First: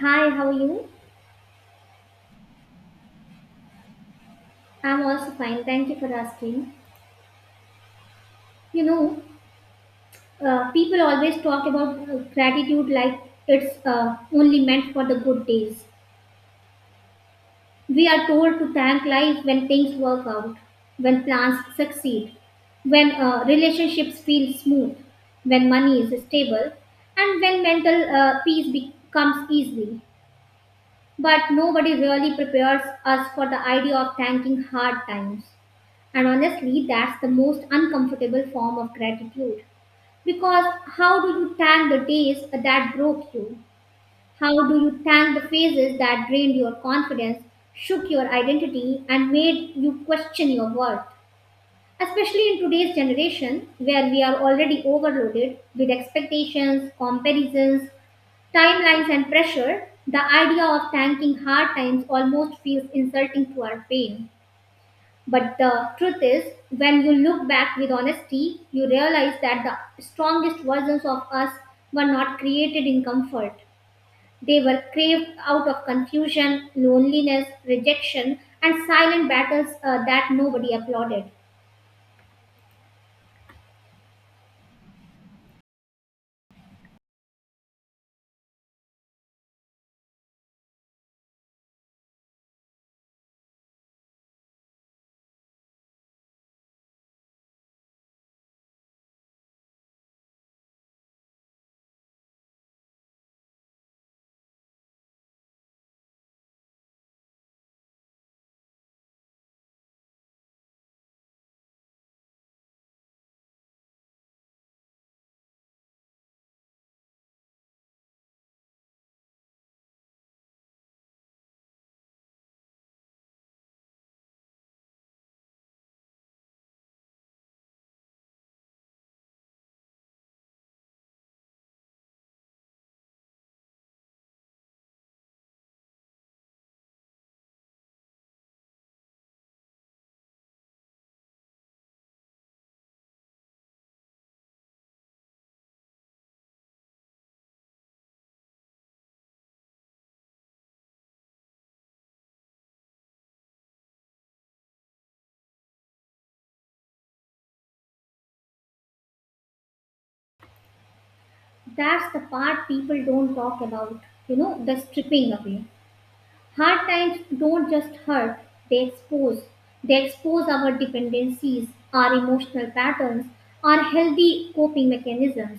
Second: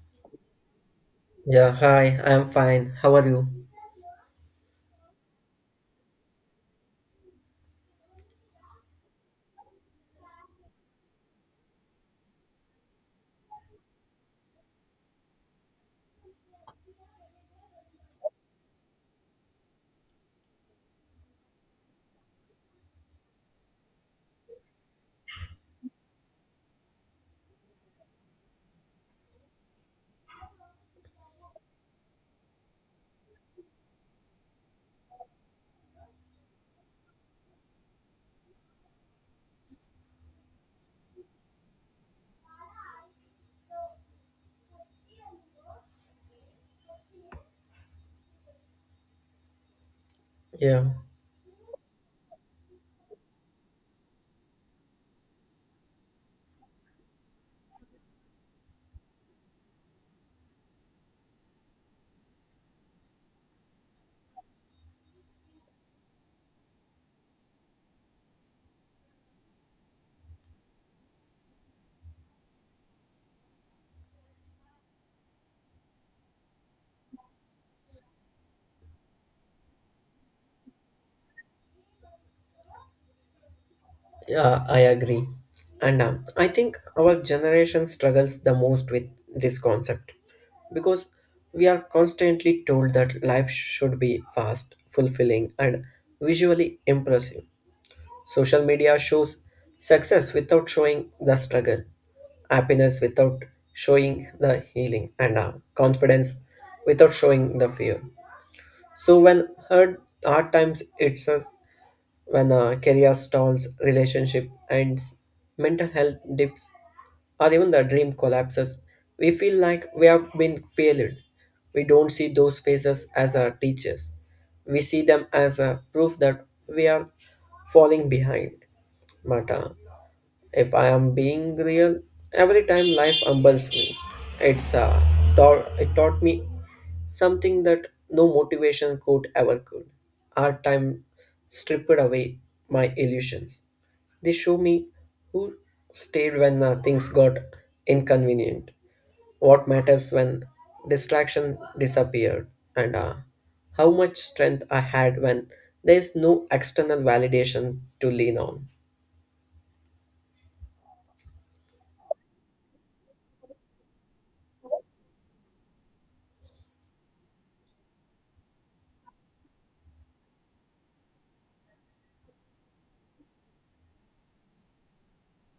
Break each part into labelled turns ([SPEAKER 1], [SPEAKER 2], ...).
[SPEAKER 1] Hi, how are you?
[SPEAKER 2] Yeah, hi, I'm fine. How are you?
[SPEAKER 1] I'm also fine. Thank you for asking. You know, people always talk about gratitude like it's only meant for the good days. We are told to thank life when things work out, when plans succeed, when relationships feel smooth, when money is stable, and when mental peace becomes easy. But nobody really prepares us for the idea of thanking hard times. And honestly, that's the most uncomfortable form of gratitude. Because how do you thank the days that broke you? How do you thank the phases that drained your confidence, shook your identity, and made you question your
[SPEAKER 2] Yeah,
[SPEAKER 1] worth? Especially in today's generation, where we are already overloaded with expectations, comparisons, timelines, and pressure, the idea of thanking hard times almost feels insulting to our pain. But the truth is, when you look back with honesty, you realize that the strongest versions of us were not created in comfort. They were craved out of confusion, loneliness, rejection, and silent battles that nobody applauded.
[SPEAKER 2] yeah, I agree. And I think our generation struggles the most with this concept because we are constantly told that life should be fast, fulfilling, and visually impressive. Social media shows success without showing the struggle, happiness without showing the healing, and confidence without showing the fear. So when hard times hits us, when career stalls, relationship ends, mental health dips, or even the dream collapses, we feel like we have been failed. We don't see those phases as our teachers. We see them as a proof that we are falling behind. But if I am being real, every time life humbles me, it's uh, it taught me something that no motivation could ever could. Hard time stripped away my illusions. They show me who stayed when things got inconvenient, what matters when distraction disappeared, and how much strength I had when there's no external validation to lean on.
[SPEAKER 1] That's the part people don't talk about, you know, the stripping away. Hard times don't just hurt, they expose. They expose our dependencies, our emotional patterns, our healthy coping mechanisms.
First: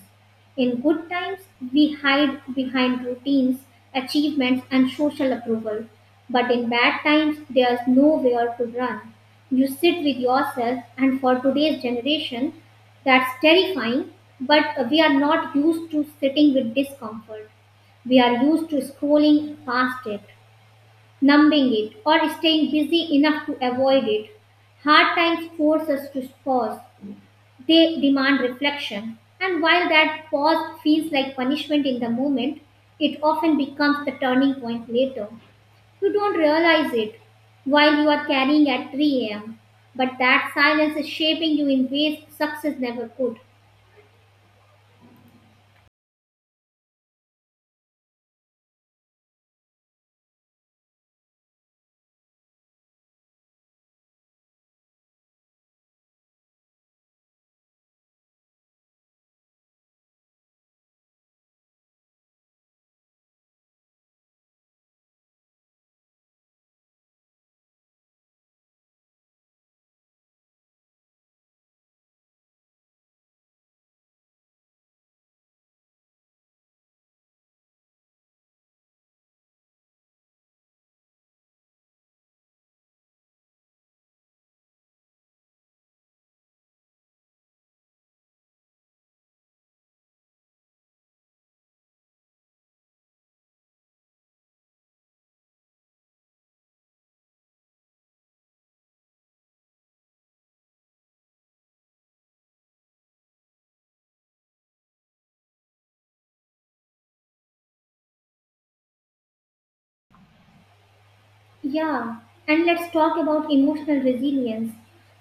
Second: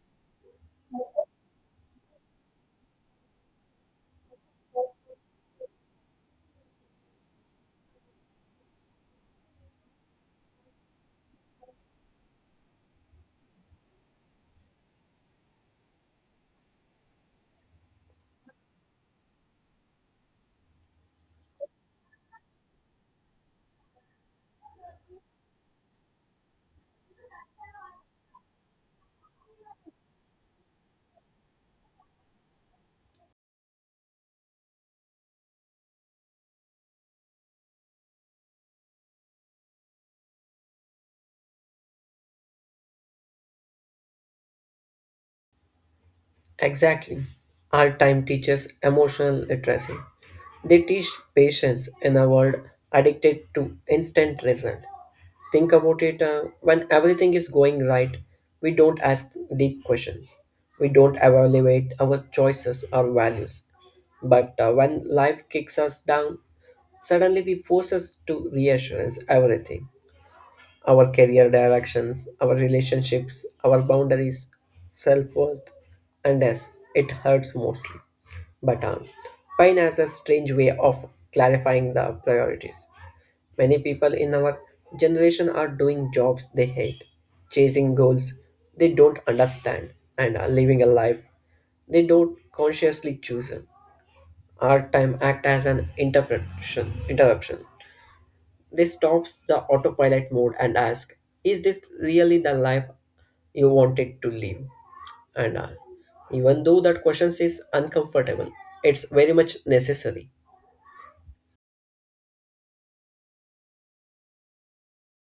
[SPEAKER 1] In good times, we hide behind routines, achievements, and social approval. But in bad times, there's nowhere to run. You sit with yourself, and for today's generation, that's terrifying, but we are not used to sitting with discomfort. We are used to scrolling past it, numbing it, or staying busy enough to avoid it. Hard times force us to pause, they demand reflection. And while that pause feels like punishment in the moment, it often becomes the turning point later. You don't realize it while you are carrying at 3 a.m., but that silence is shaping you in ways success never could.
[SPEAKER 2] Exactly. Our time teaches emotional literacy. They teach patience in a world addicted to instant result. Think about it. When everything is going right, we don't ask deep questions. We don't evaluate our choices or values. But when life kicks us down, suddenly we force us to reassurance everything our career directions, our relationships, our boundaries, self worth, and yes, it hurts mostly. But pain has a strange way of clarifying the priorities. Many people in our generation are doing jobs they hate, chasing goals they don't understand, and are living a life they don't consciously choose. Our time act as an interruption they stops the autopilot mode and ask, "Is this really the life you wanted to live?" And even though that question is uncomfortable, it's very much necessary.
[SPEAKER 1] Yeah, and let's talk about emotional resilience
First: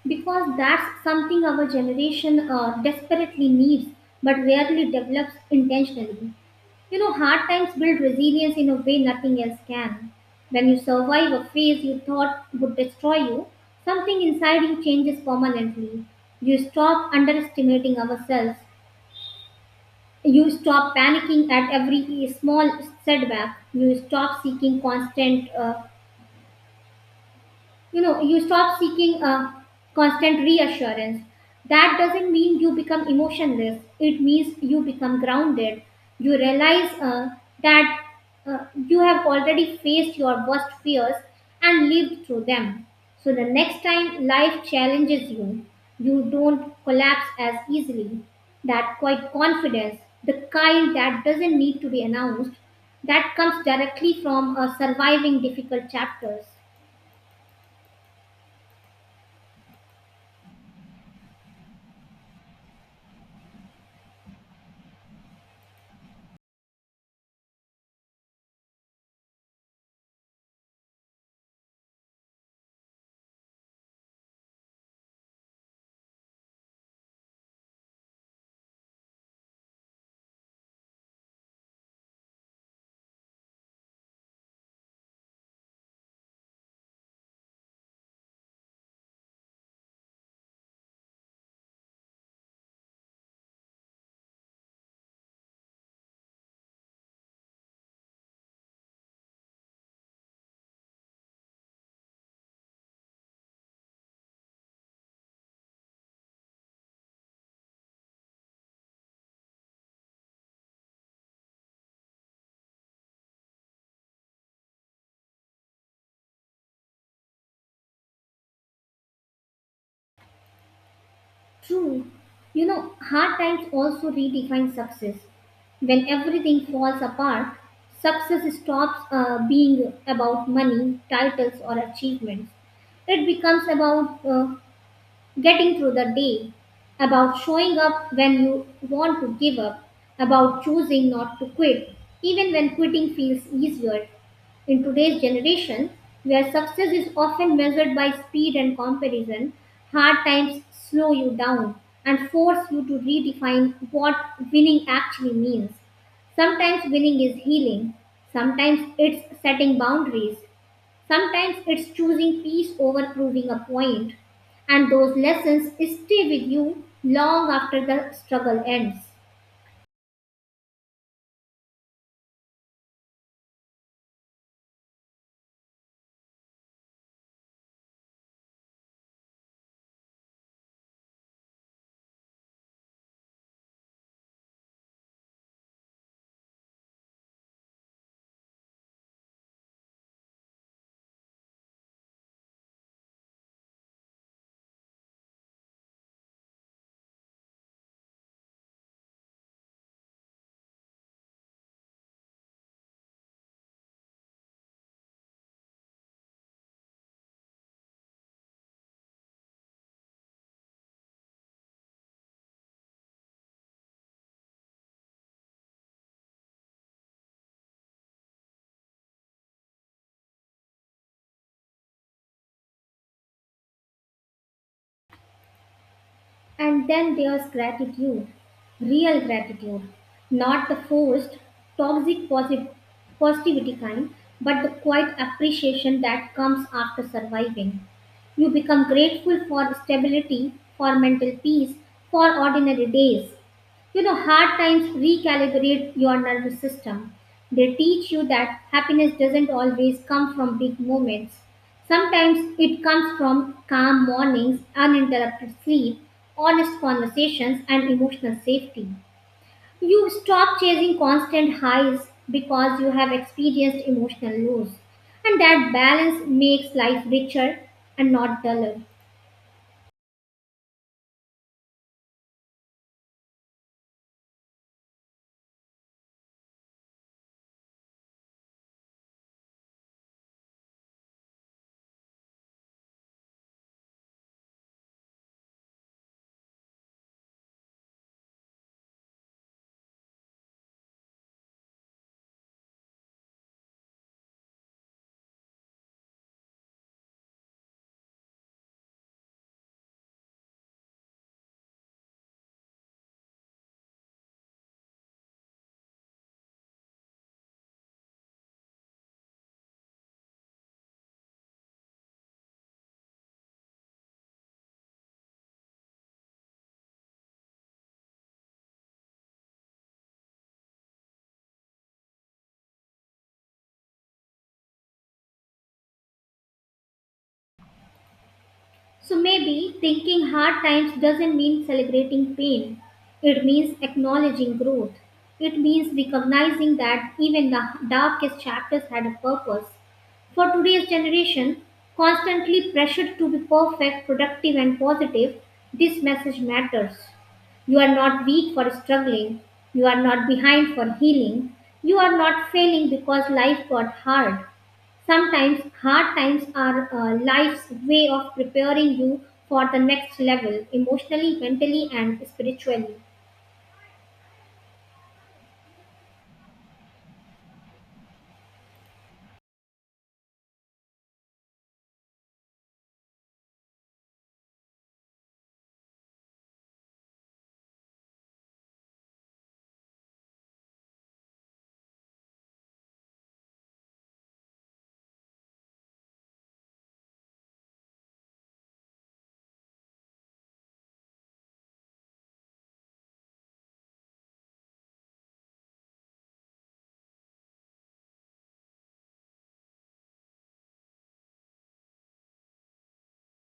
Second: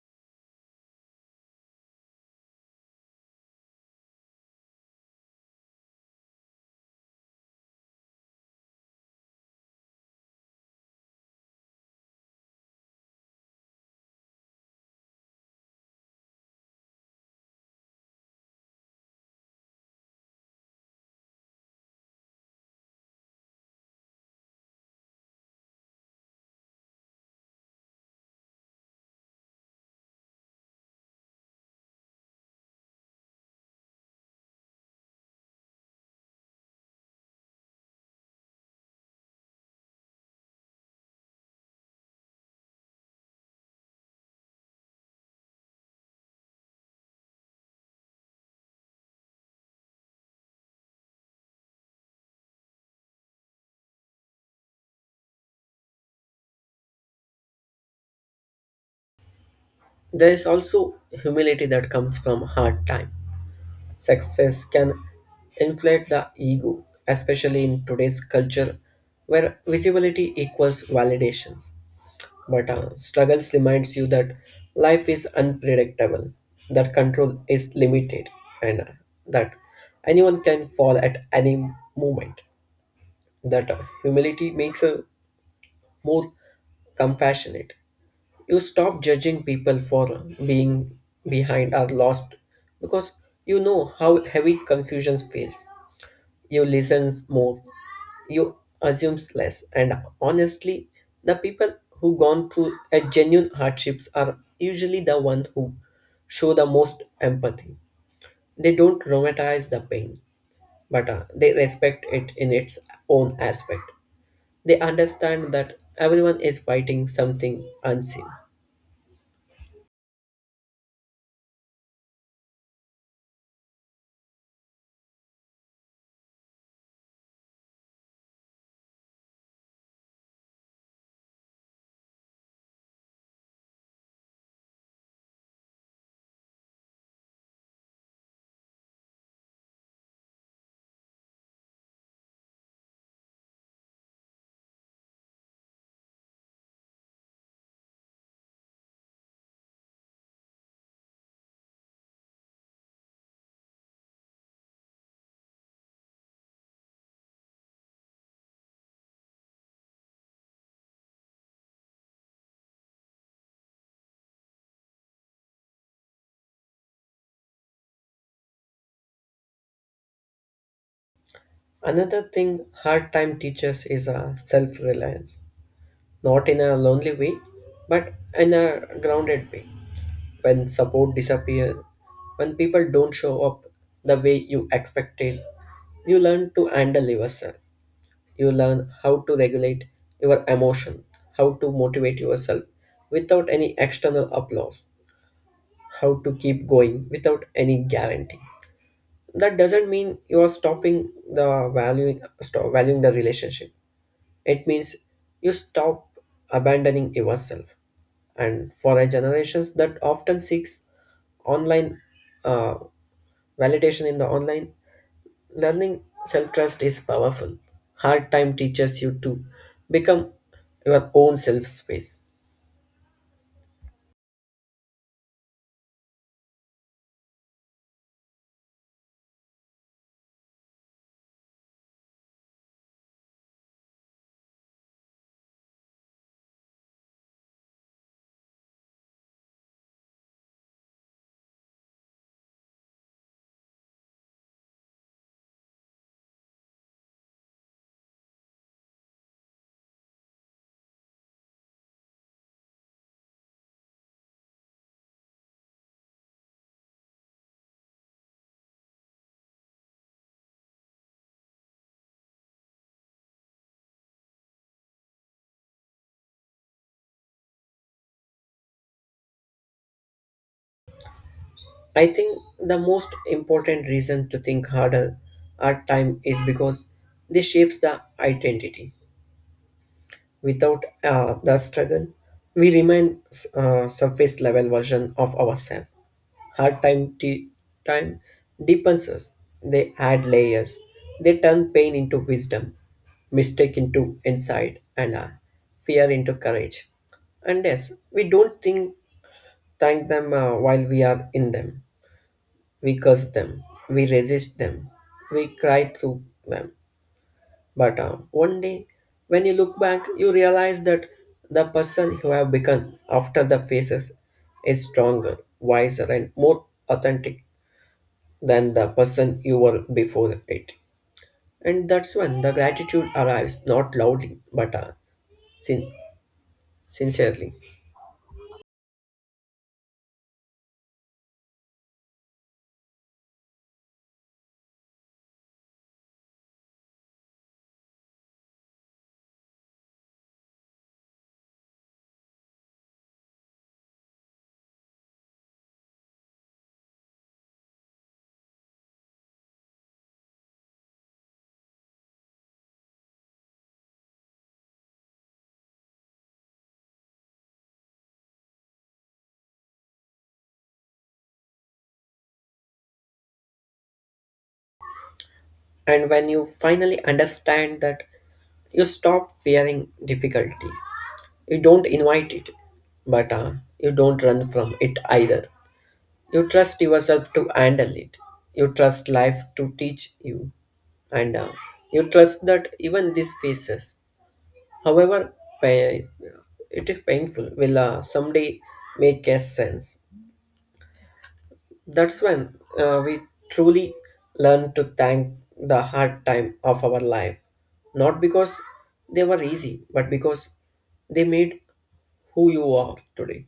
[SPEAKER 1] because that's something our generation desperately needs but rarely develops intentionally. You know, hard times build resilience in a way nothing else can. When you survive a phase you thought would destroy you, something inside you changes permanently. You stop underestimating ourselves. You stop panicking at every small setback. You stop seeking you know you stop seeking uh, constant reassurance. That doesn't mean you become emotionless, it means you become grounded. You realize that you have already faced your worst fears and lived through them, so the next time life challenges you, you don't collapse as easily. That quiet confidence, the kind that doesn't need to be announced, that comes directly from surviving difficult chapters.
[SPEAKER 2] There is also humility that comes from hard time. Success can inflate the ego, especially in today's culture where visibility equals validations. But struggles reminds you that life is unpredictable, that control is limited, and that anyone can fall at any moment. That humility makes a more compassionate you stop judging people for being behind or lost because you know how heavy confusion feels. You listen more, you assume less, and honestly, the people who gone through a genuine hardships are usually the one who show the most empathy. They don't romanticize the pain, but they respect it in its own aspect. They understand that everyone is fighting something unseen.
[SPEAKER 1] True. You know, hard times also redefine success. When everything falls apart, success stops being about money, titles, or achievements. It becomes about getting through the day, about showing up when you want to give up, about choosing not to quit, even when quitting feels easier. In today's generation, where success is often measured by speed and comparison, hard times slow you down and force you to redefine what winning actually means. Sometimes winning is healing, sometimes it's setting boundaries, sometimes it's choosing peace over proving a point, and those lessons stay with you long after the struggle ends.
[SPEAKER 2] Another thing hard time teaches is a self reliance, not in a lonely way, but in a grounded way. When support disappears, when people don't show up the way you expected, you learn to handle yourself. You learn how to regulate your emotion, how to motivate yourself without any external applause, how to keep going without any guarantee. That doesn't mean you are stopping the valuing stop valuing the relationship it means you stop abandoning yourself. And for a generations that often seeks online uh, validation in the online learning, self trust is powerful. Hard time teaches you to become your own self space.
[SPEAKER 1] And then there's gratitude, real gratitude, not the forced, toxic posi- positivity kind, but the quiet appreciation that comes after surviving. You become grateful for stability, for mental peace, for ordinary days. You know, hard times recalibrate your nervous system. They teach you that happiness doesn't always come from big moments. Sometimes it comes from calm mornings, uninterrupted sleep, honest conversations, and emotional safety. You stop chasing constant highs because you have experienced emotional lows. And that balance makes life richer and not duller.
[SPEAKER 2] I think the most important reason to think hard time is because this shapes the identity. Without the struggle, we remain surface level version of ourselves. Hard time deepens us. They add layers. They turn pain into wisdom, mistake into insight, and fear into courage. And yes, we don't think thank them while we are in them. We curse them. We resist them. We cry through them. But one day, when you look back, you realize that the person you have become after the phases is stronger, wiser, and more authentic than the person you were before it. And that's when the gratitude arrives, not loudly, but sin- sincerely.
[SPEAKER 1] So maybe thinking hard times doesn't mean celebrating pain. It means acknowledging growth. It means recognizing that even the darkest chapters had a purpose. For today's generation, constantly pressured to be perfect, productive, and positive, this message matters. You are not weak for struggling. You are not behind for healing. You are not failing because life got hard. Sometimes hard times are life's way of preparing you for the next level, emotionally, mentally, and spiritually.
[SPEAKER 2] And when you finally understand that, you stop fearing difficulty. You don't invite it, but you don't run from it either. You trust yourself to handle it. You trust life to teach you, and you trust that even these phases, however pa- it is painful, will someday make a sense. That's when we truly learn to thank the hard time of our life, not because they were easy, but because they made who you are today.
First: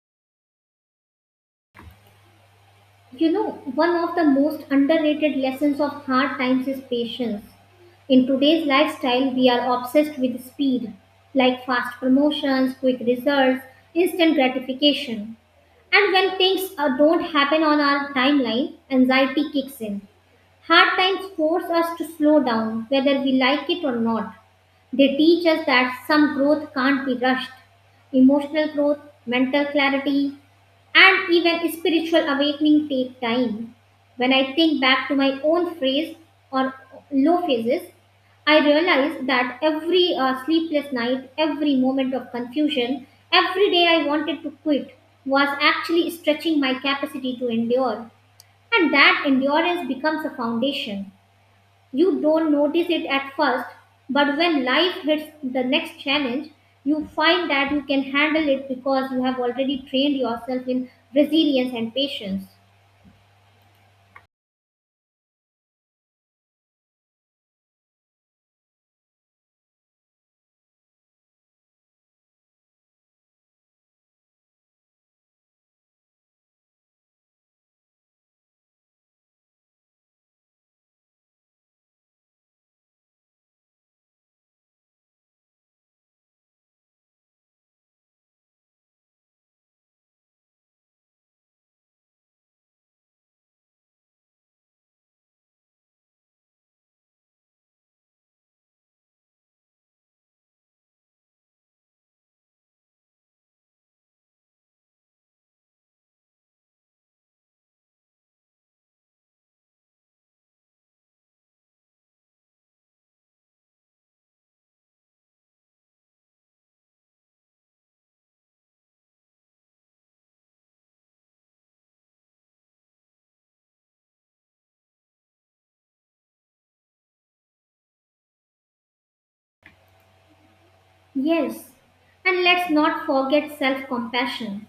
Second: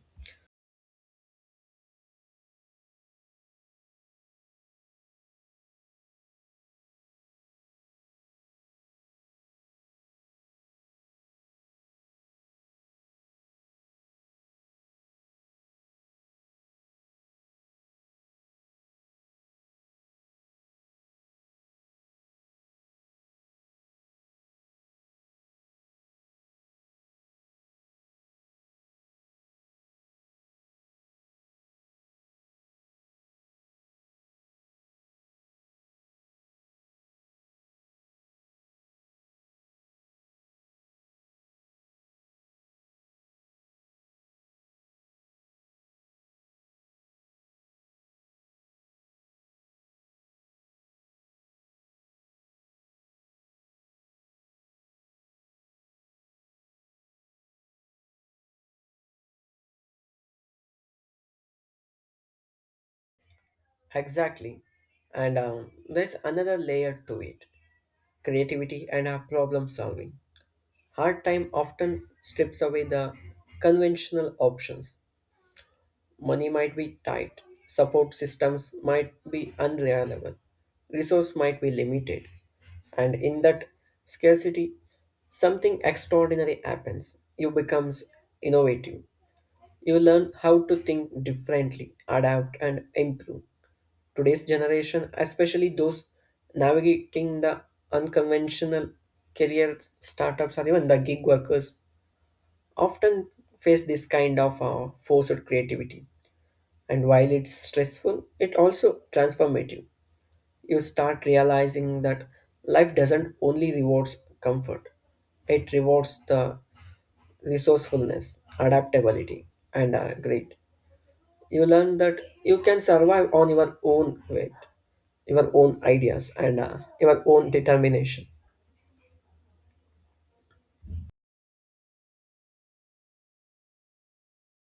[SPEAKER 1] You know, one of the most underrated lessons of hard times is patience. In today's lifestyle, we are obsessed with speed, like fast promotions, quick results, instant gratification. And when things don't happen on our timeline, anxiety kicks in. Hard times force us to slow down, whether we like it or not. They teach us that some growth can't be rushed. Emotional growth, mental clarity, and even spiritual awakening take time. When I think back to my own phase or low phases, I realized that every sleepless night, every moment of confusion, every day I wanted to quit was actually stretching my capacity to endure. And that endurance becomes a foundation. You don't notice it at first, but when life hits the next challenge, you find that you can handle it because you have already trained yourself in resilience and patience.
[SPEAKER 2] Exactly. And there's another layer to it. Creativity, and our problem solving. Hard time often strips away the conventional options. Money might be tight, support systems might be unreliable, resource might be limited, and in that scarcity, something extraordinary happens. You becomes innovative. You learn how to think differently, adapt, and improve. Today's generation, especially those navigating the unconventional career startups or even the gig workers, often face this kind of forced creativity. And while it's stressful, it also transformative. You start realizing that life doesn't only rewards comfort; it rewards the resourcefulness, adaptability, and grit. You learn that you can survive on your own weight your own ideas and your own determination.
[SPEAKER 1] Yes, and let's not forget self compassion.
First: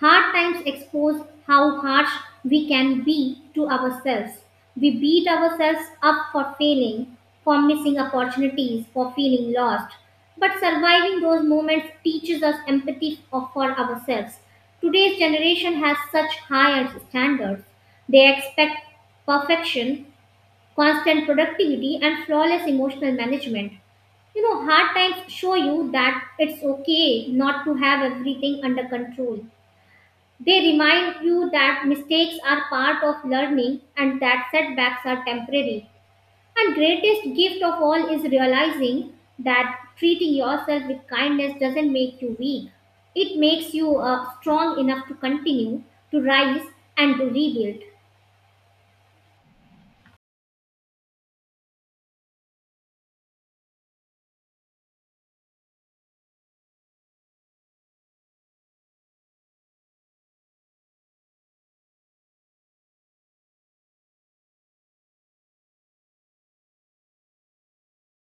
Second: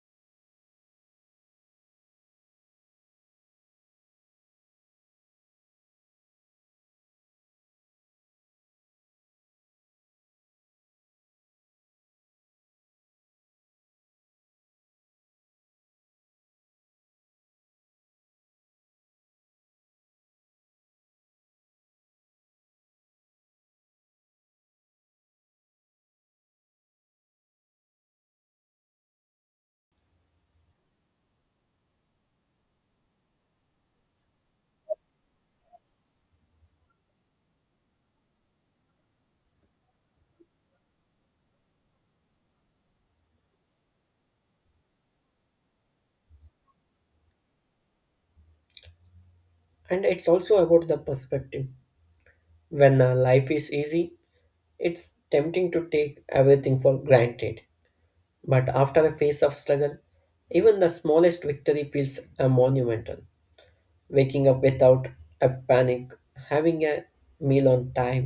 [SPEAKER 1] Hard times expose how harsh we can be to ourselves. We beat ourselves up for failing, for missing opportunities, for feeling lost. But surviving those moments teaches us empathy for ourselves. Today's generation has such higher standards. They expect perfection, constant productivity, and flawless emotional management. You know, hard times show you that it's okay not to have everything under control. They remind you that mistakes are part of learning and that setbacks are temporary. And greatest gift of all is realizing that treating yourself with kindness doesn't make you weak. It makes you strong enough to continue, to rise and to rebuild.
[SPEAKER 2] And it's also about the perspective when life is easy it's tempting to take everything for granted but after a phase of struggle even the smallest victory feels monumental, waking up without a panic, having a meal on time,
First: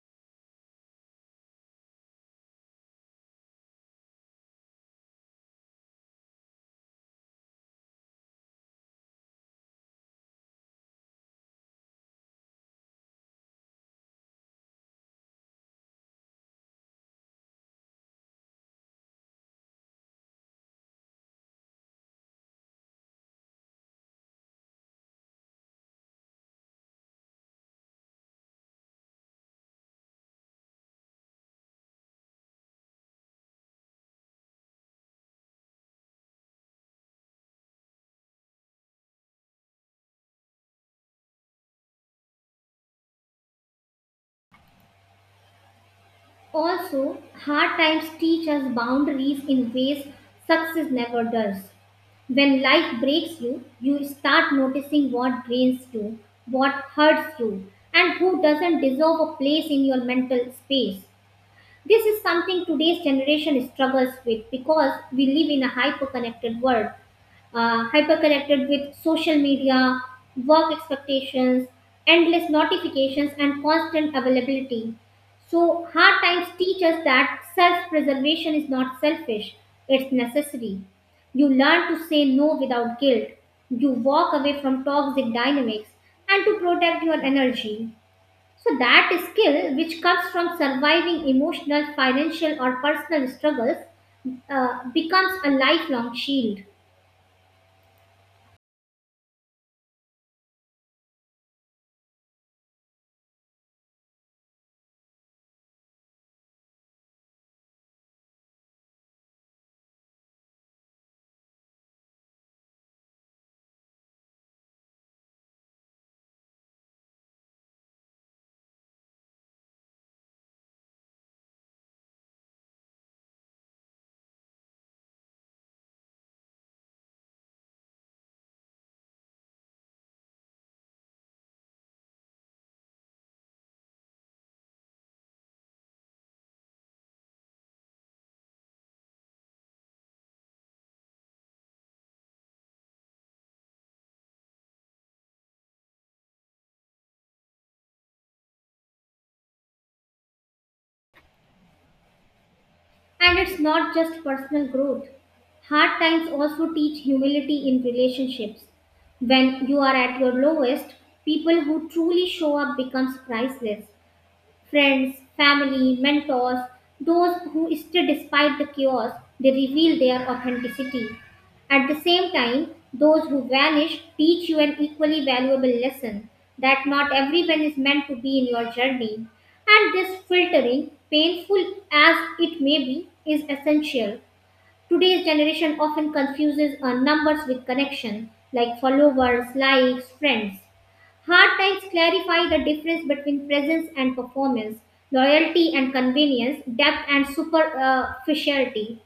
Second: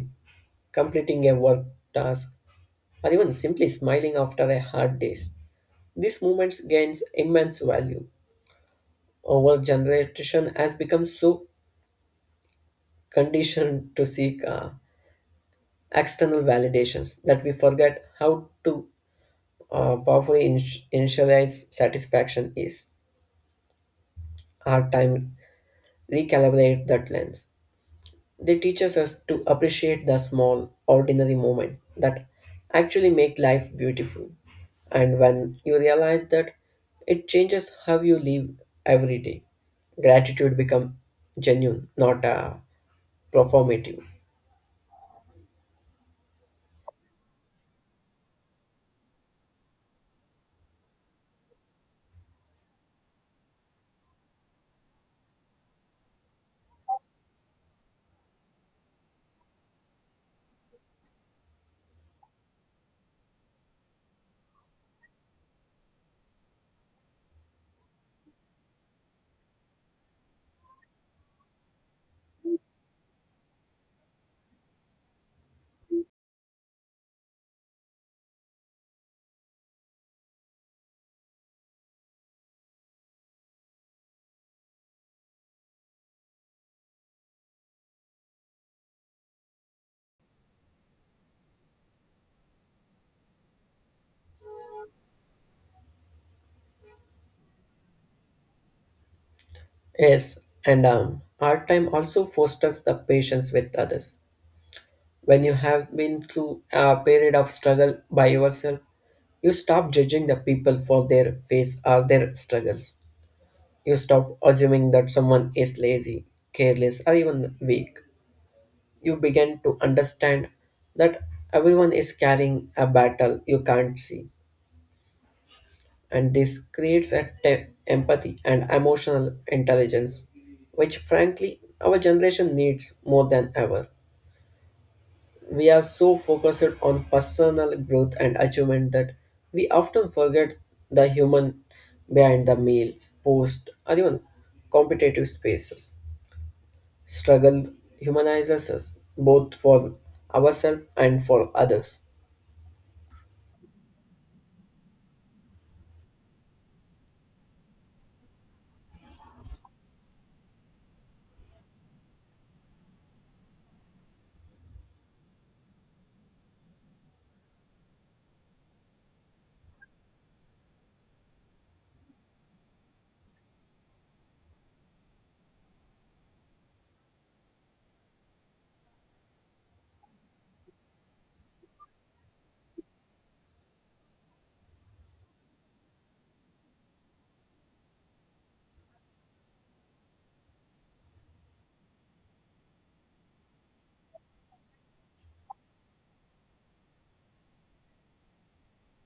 [SPEAKER 2] completing a work task, or even simply smiling after a hard day, these moments gains immense value. Our generation has become so conditioned to seek external validations that we forget how to powerfully initialize satisfaction is. Our time recalibrate that lens. They teach us to appreciate the small, ordinary moment that actually make life beautiful. And when you realize that, it changes how you live every day. Gratitude become genuine, not performative.
[SPEAKER 1] Also, hard times teach us boundaries in ways success never does. When life breaks you, you start noticing what drains you, what hurts you, and who doesn't deserve a place in your mental space. This is something today's generation struggles with because we live in a hyper connected with social media, work expectations, endless notifications, and constant availability. So, hard times teach us that self preservation is not selfish, it's necessary. You learn to say no without guilt. You walk away from toxic dynamics and to protect your energy. So, that skill which comes from surviving emotional, financial, or personal struggles becomes a lifelong shield.
[SPEAKER 2] Yes, and art time also fosters the patience with others. When you have been through a period of struggle by yourself, you stop judging the people for their face or their struggles. You stop assuming that someone is lazy, careless, or even weak. You begin to understand that everyone is carrying a battle you can't see, and this creates a empathy and emotional intelligence, which frankly our generation needs more than ever. We are so focused on personal growth and achievement that we often forget the human behind the meals, post, or even competitive spaces. Struggle humanizes us both for ourselves and for others.
[SPEAKER 1] And it's not just personal growth. Hard times also teach humility in relationships. When you are at your lowest, people who truly show up becomes priceless: friends, family, mentors, those who stay despite the chaos, they reveal their authenticity. At the same time, those who vanish teach you an equally valuable lesson that not everyone is meant to be in your journey. And this filtering, painful as it may be, is essential. Today's generation often confuses numbers with connection, like followers, likes, friends. Hard times clarify the difference between presence and performance, loyalty and convenience, depth and superficiality.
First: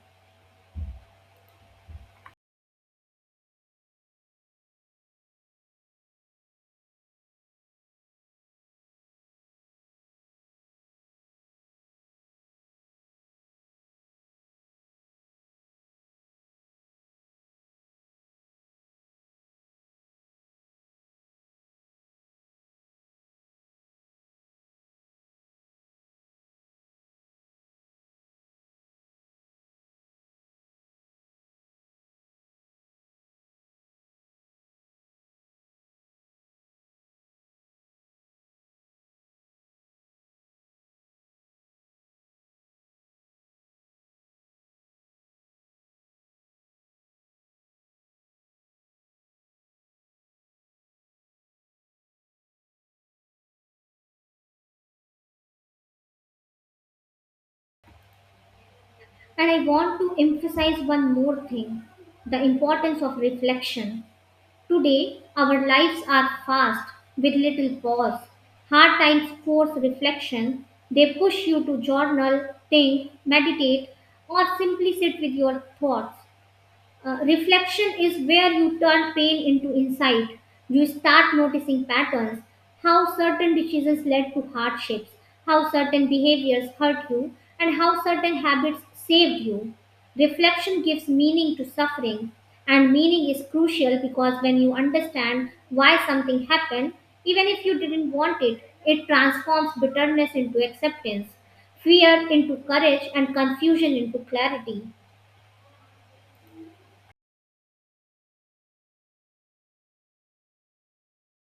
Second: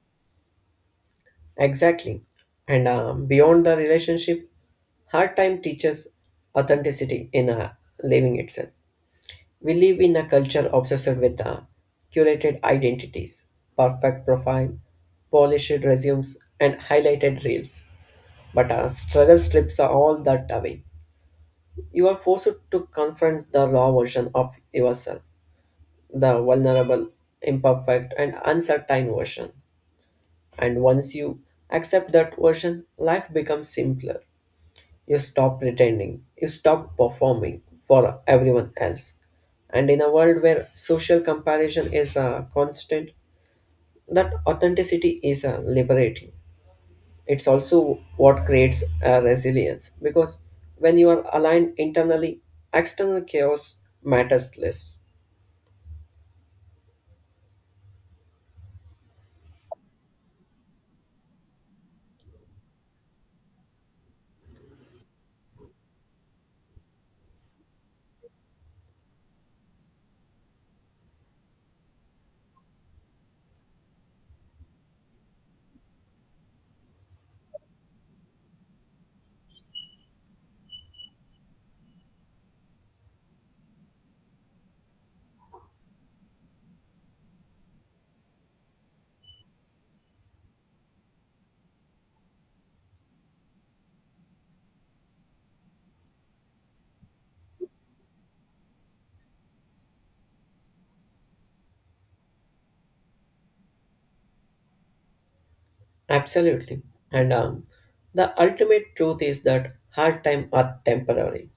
[SPEAKER 2] Exactly. And beyond the relationship, hard time teaches authenticity in living itself. We live in a culture obsessed with curated identities, perfect profile, polished resumes, and highlighted reels. But struggle strips are all that away. You are forced to confront the raw version of yourself, the vulnerable, imperfect, and uncertain version. And once you accept that version, life becomes simpler. You stop pretending, you stop performing for everyone else. And in a world where social comparison is a constant, that authenticity is liberating. It's also what creates resilience because when you are aligned internally, external chaos matters less.
[SPEAKER 1] And I want to emphasize one more thing: the importance of reflection. Today, our lives are fast with little pause. Hard times force reflection. They push you to journal, think, meditate, or simply sit with your thoughts. Reflection is where you turn pain into insight. You start noticing patterns, how certain decisions led to hardships, how certain behaviors hurt you, and how certain habits saved you. Reflection gives meaning to suffering, and meaning is crucial because when you understand why something happened, even if you didn't want it, it transforms bitterness into acceptance, fear into courage, and confusion into clarity.
[SPEAKER 2] Absolutely. And the ultimate truth is that hard times are temporary.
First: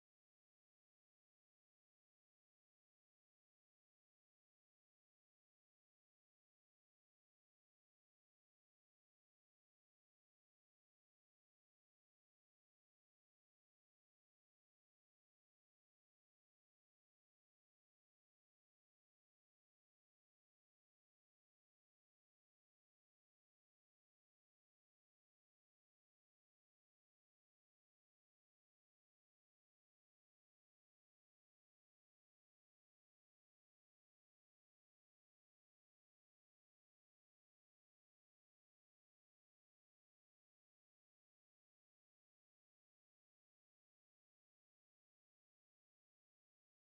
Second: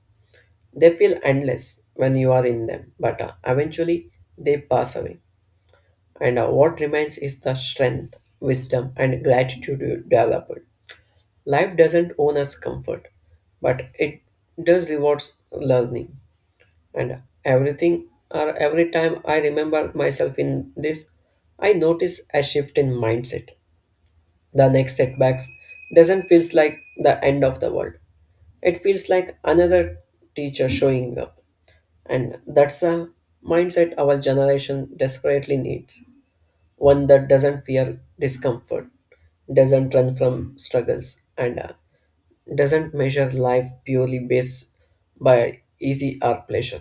[SPEAKER 2] They feel endless when you are in them, but eventually they pass away. And what remains is the strength, wisdom, and gratitude you developed. Life doesn't own us comfort, but it does rewards learning. And everything or every time I remember myself in this, I notice a shift in mindset. The next setbacks doesn't feels like the end of the world. It feels like another teacher showing up. And that's a mindset our generation desperately needs one that doesn't fear discomfort, doesn't run from struggles, and doesn't measure life purely based by easy or pleasure.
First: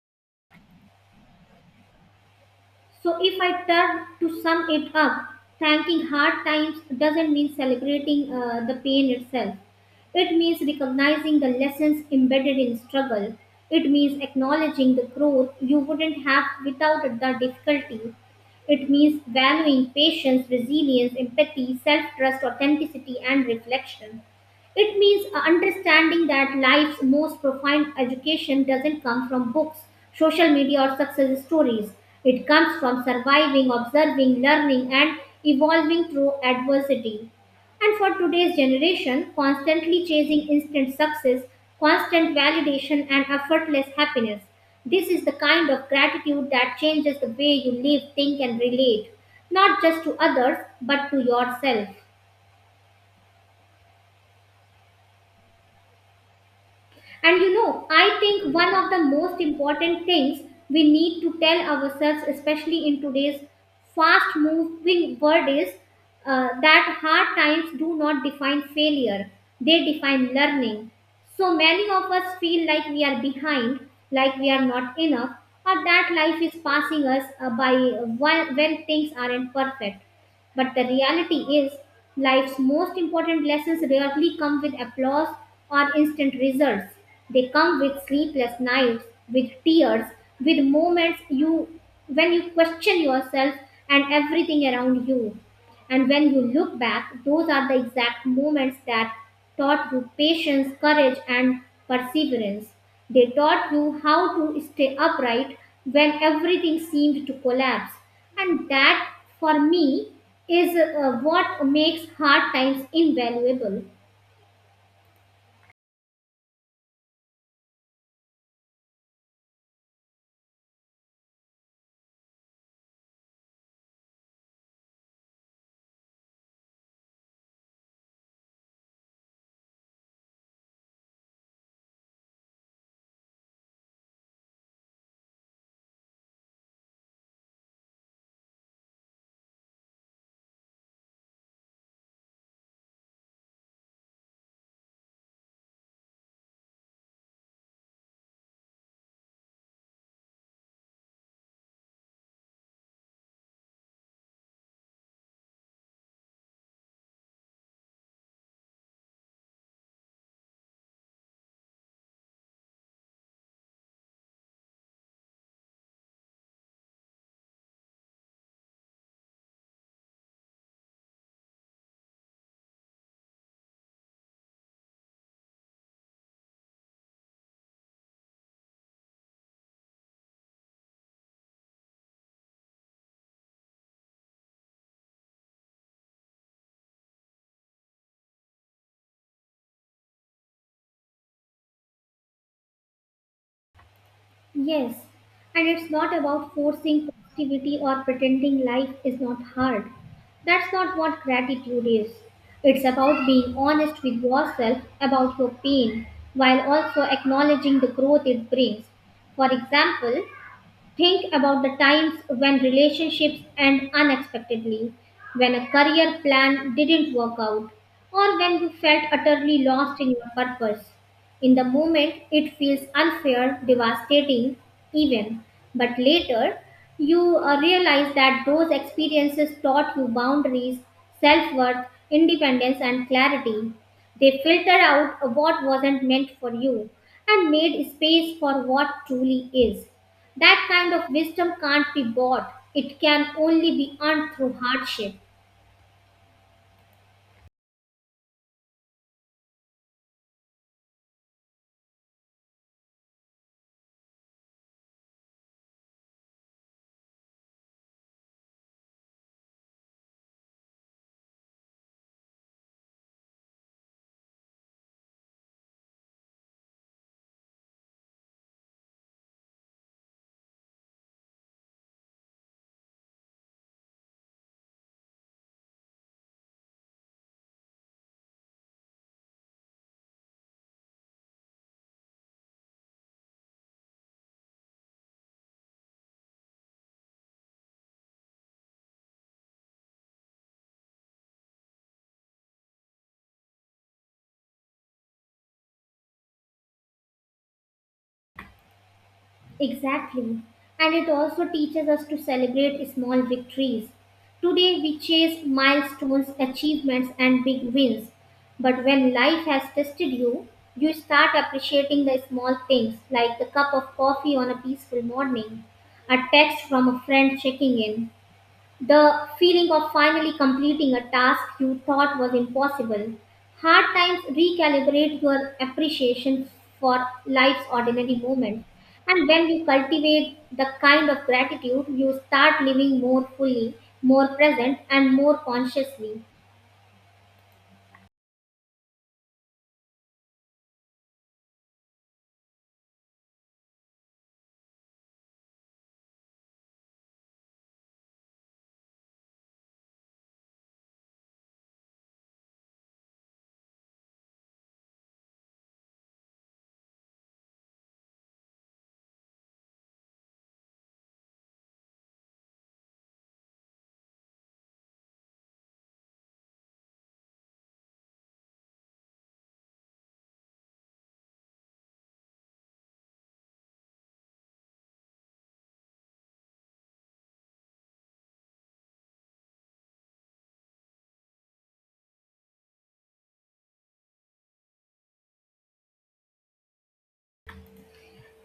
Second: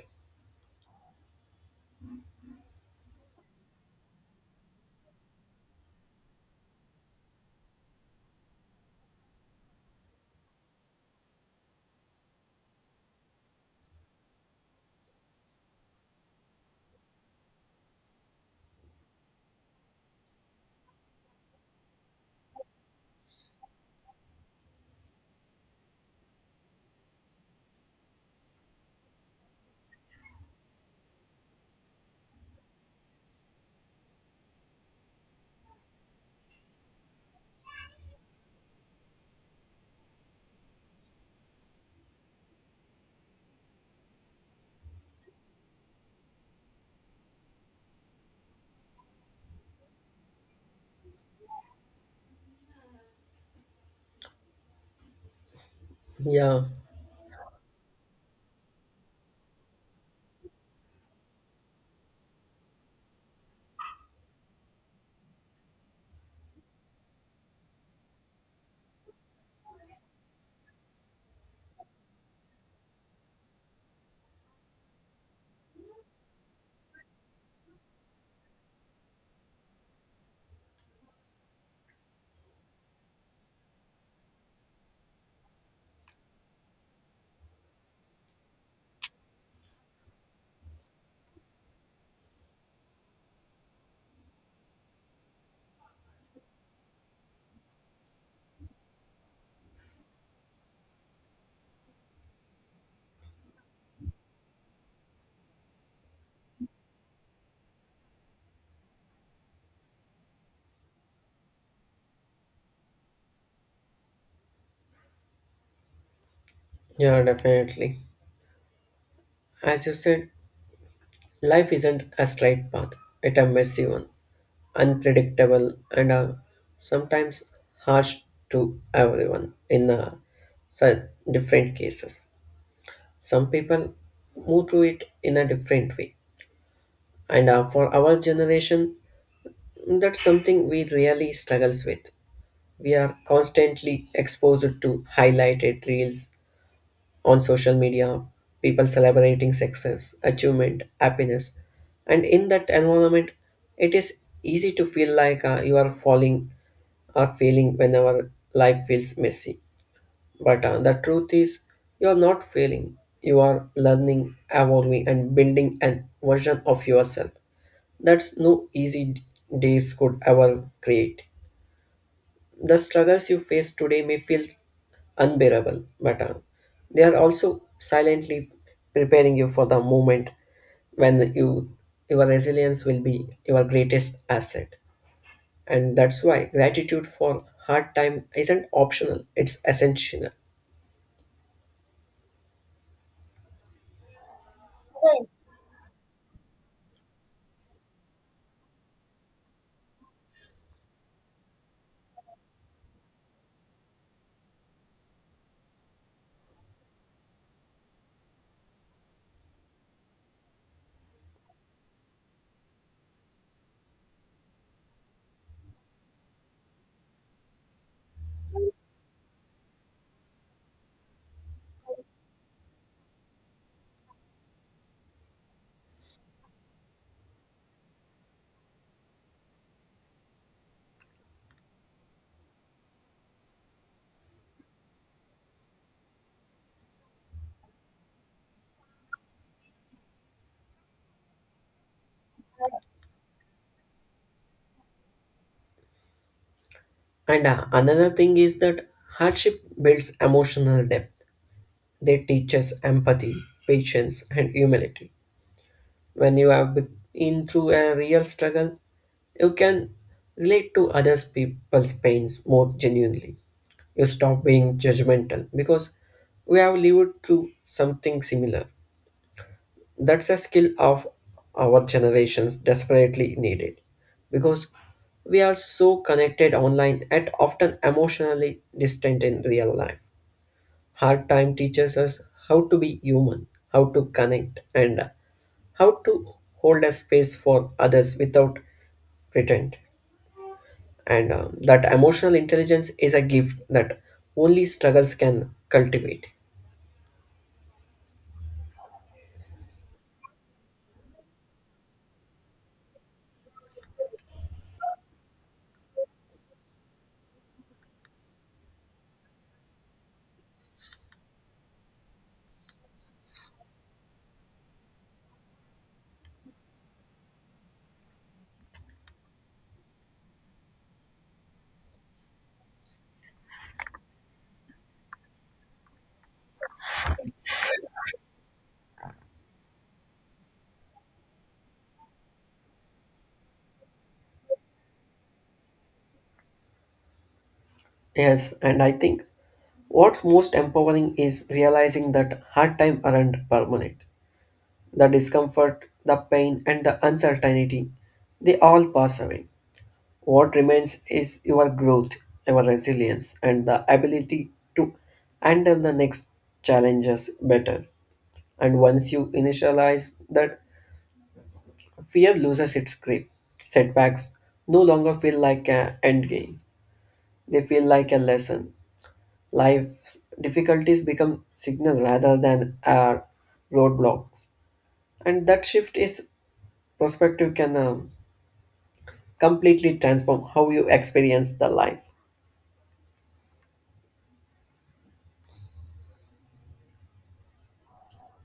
[SPEAKER 1] So if I turn to sum it up, thanking hard times doesn't mean celebrating the pain itself. It means recognizing the lessons embedded in struggle. It means acknowledging the growth you wouldn't have without the difficulty. It means valuing patience, resilience, empathy, self trust, authenticity, and reflection. It means understanding that life's most profound education doesn't come from books, social media, or success stories. It comes from surviving, observing, learning, and evolving through adversity. And for today's generation, constantly chasing instant success, constant validation, and effortless happiness. This is the kind of gratitude that changes the way you live, think, and relate, not just to others, but to yourself.
[SPEAKER 2] Yeah,
[SPEAKER 1] And you know, I think one of the most important things we need to tell ourselves, especially in today's fast moving world, is that hard times do not define failure, they define learning. So many of us feel like we are behind, like we are not enough, or that life is passing us by while when things aren't perfect. But the reality is, life's most important lessons rarely come with applause or instant results. They come with sleepless nights, with tears, with moments you when you question yourself and everything around you. And when you look back, those are the exact moments that taught you patience, courage, and perseverance. They taught you how to stay upright when everything seemed to collapse. And that, for me, is what makes hard times invaluable.
[SPEAKER 2] yeah, definitely. As you said, life isn't a straight path, it's a messy one, unpredictable, and sometimes harsh to everyone in such different cases. Some people move through it in a different way, and for our generation, that's something we really struggles with. We are constantly exposed to highlighted reels on social media, people celebrating success, achievement, happiness. And in that environment, it is easy to feel like you are falling or failing whenever life feels messy. But the truth is, you are not failing. You are learning, evolving, and building a version of yourself that's no easy days could ever create. The struggles you face today may feel unbearable, but they are also silently preparing you for the moment when your resilience will be your greatest asset. And that's why gratitude for hard time isn't optional; it's essential.
[SPEAKER 1] Yes, and it's not about forcing positivity or pretending life is not hard. That's not what gratitude is. It's about being honest with yourself about your pain while also acknowledging the growth it brings. For example, think about the times when relationships end unexpectedly, when a career plan didn't work out, or when you felt utterly lost in your purpose. In the moment, it feels unfair, devastating, even, but later, you realize that those experiences taught you boundaries, self worth, independence, and clarity. They filtered out what wasn't meant for you and made space for what truly is. That kind of wisdom can't be bought. It can only be earned through hardship.
[SPEAKER 2] And another thing is that hardship builds emotional depth. They teach us empathy, patience, and humility. When you have been through a real struggle, you can relate to other people's pains more genuinely. You stop being judgmental because we have lived through something similar. That's a skill of our generations desperately needed because we are so connected online and often emotionally distant in real life. Hard time teaches us how to be human, how to connect, and how to hold a space for others without pretend. And that emotional intelligence is a gift that only struggles can cultivate.
[SPEAKER 1] Exactly. And it also teaches us to celebrate small victories. Today we chase milestones, achievements, and big wins. But when life has tested you, you start appreciating the small things like the cup of coffee on a peaceful morning, a text from a friend checking in, the feeling of finally completing a task you thought was impossible. Hard times recalibrate your appreciation for life's ordinary moments. And when you cultivate the kind of gratitude, you start living more fully, more present, and more consciously.
[SPEAKER 2] Yes, and I think what's most empowering is realizing that hard time aren't permanent. The discomfort, the pain, and the uncertainty, they all pass away. What remains is your growth, your resilience, and the ability to handle the next challenges better. And once you initialize that, fear loses its grip. Setbacks no longer feel like an end game, they feel like a lesson. Life's difficulties become signal rather than roadblocks. And that shift is perspective can completely transform how you experience the life.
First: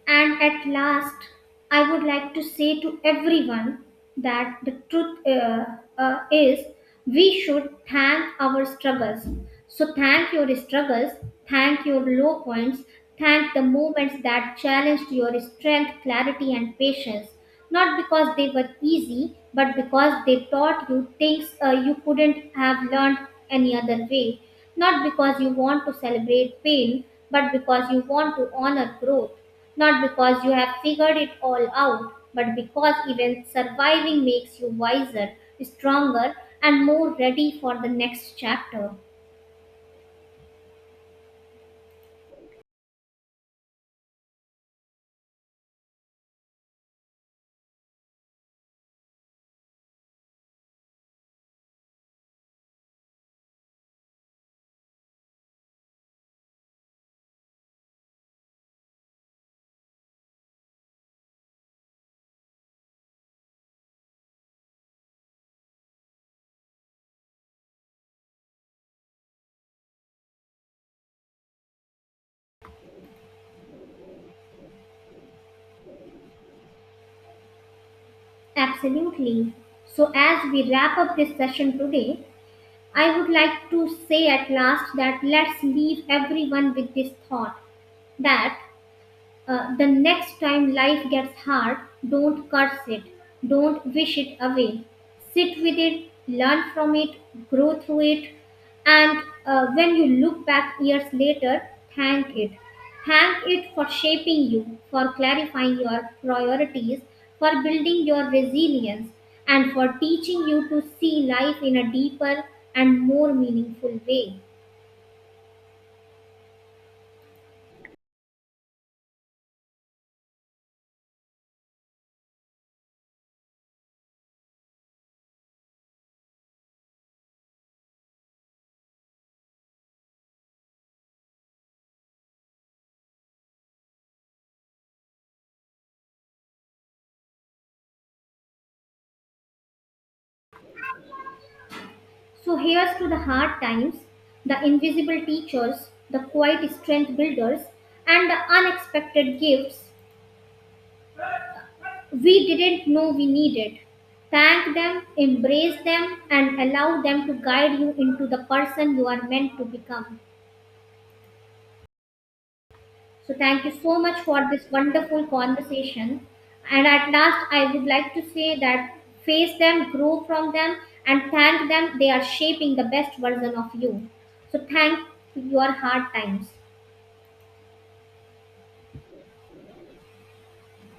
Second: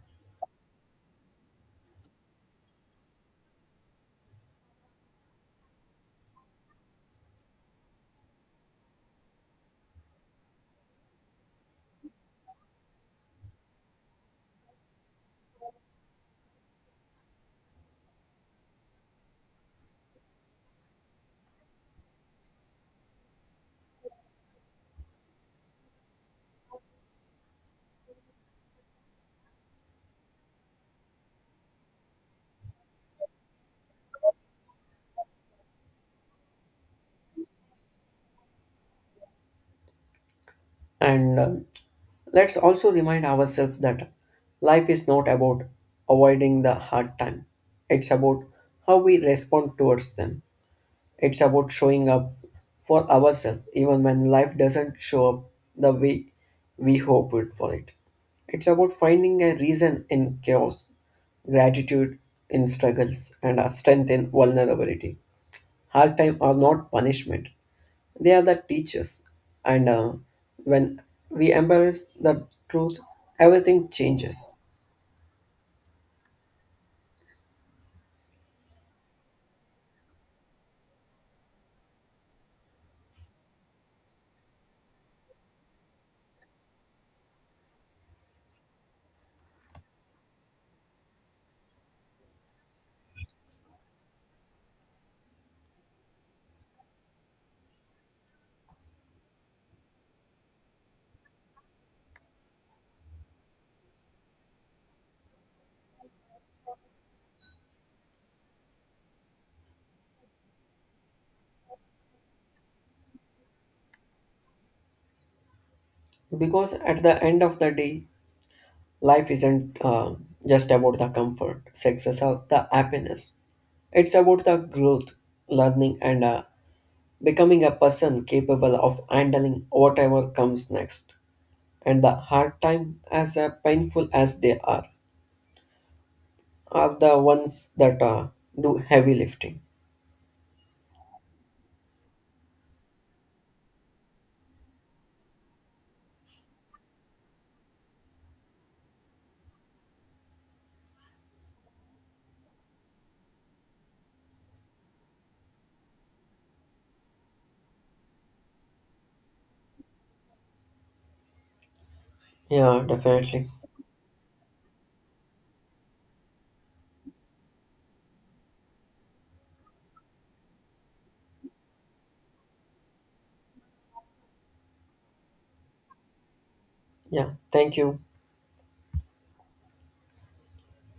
[SPEAKER 1] And at last, I would like to say to everyone that the truth is we should thank our struggles. So, thank your struggles, thank your low points, thank the moments that challenged your strength, clarity, and patience. Not because they were easy, but because they taught you things you couldn't have learned any other way. Not because you want to celebrate pain, but because you want to honor growth, not because you have figured it all out, but because even surviving makes you wiser, stronger, and more ready for the next chapter.
[SPEAKER 2] And uh, Let's also remind ourselves that life is not about avoiding the hard time. It's about how we respond towards them. It's about showing up for ourselves even when life doesn't show up the way we hoped for it. It's about finding a reason in chaos, gratitude in struggles, and a strength in vulnerability. Hard time are not punishment. They are the teachers, and when we embrace the truth, everything changes.
[SPEAKER 1] Absolutely. So, as we wrap up this session today, I would like to say at last that let's leave everyone with this thought that the next time life gets hard, don't curse it. Don't wish it away. Sit with it, learn from it, grow through it. And when you look back years later, thank it. Thank it for shaping you, for clarifying your priorities, for building your resilience, and for teaching you to see life in a deeper and more meaningful way.
[SPEAKER 2] Because at the end of the day, life isn't just about the comfort, success, or the happiness. It's about the growth, learning, and becoming a person capable of handling whatever comes next. And the hard time, as painful as they are the ones that do heavy lifting.
[SPEAKER 1] So here's to the hard times, the invisible teachers, the quiet strength builders, and the unexpected gifts we didn't know we needed. Thank them, embrace them, and allow them to guide you into the person you are meant to become.
[SPEAKER 2] Yeah,
[SPEAKER 1] So,
[SPEAKER 2] definitely.
[SPEAKER 1] thank you so much for this wonderful conversation. And at last, I would like to say that face them, grow from them, and thank them. They are shaping the best version of you. So, thank your hard times.
[SPEAKER 2] Yeah, thank you.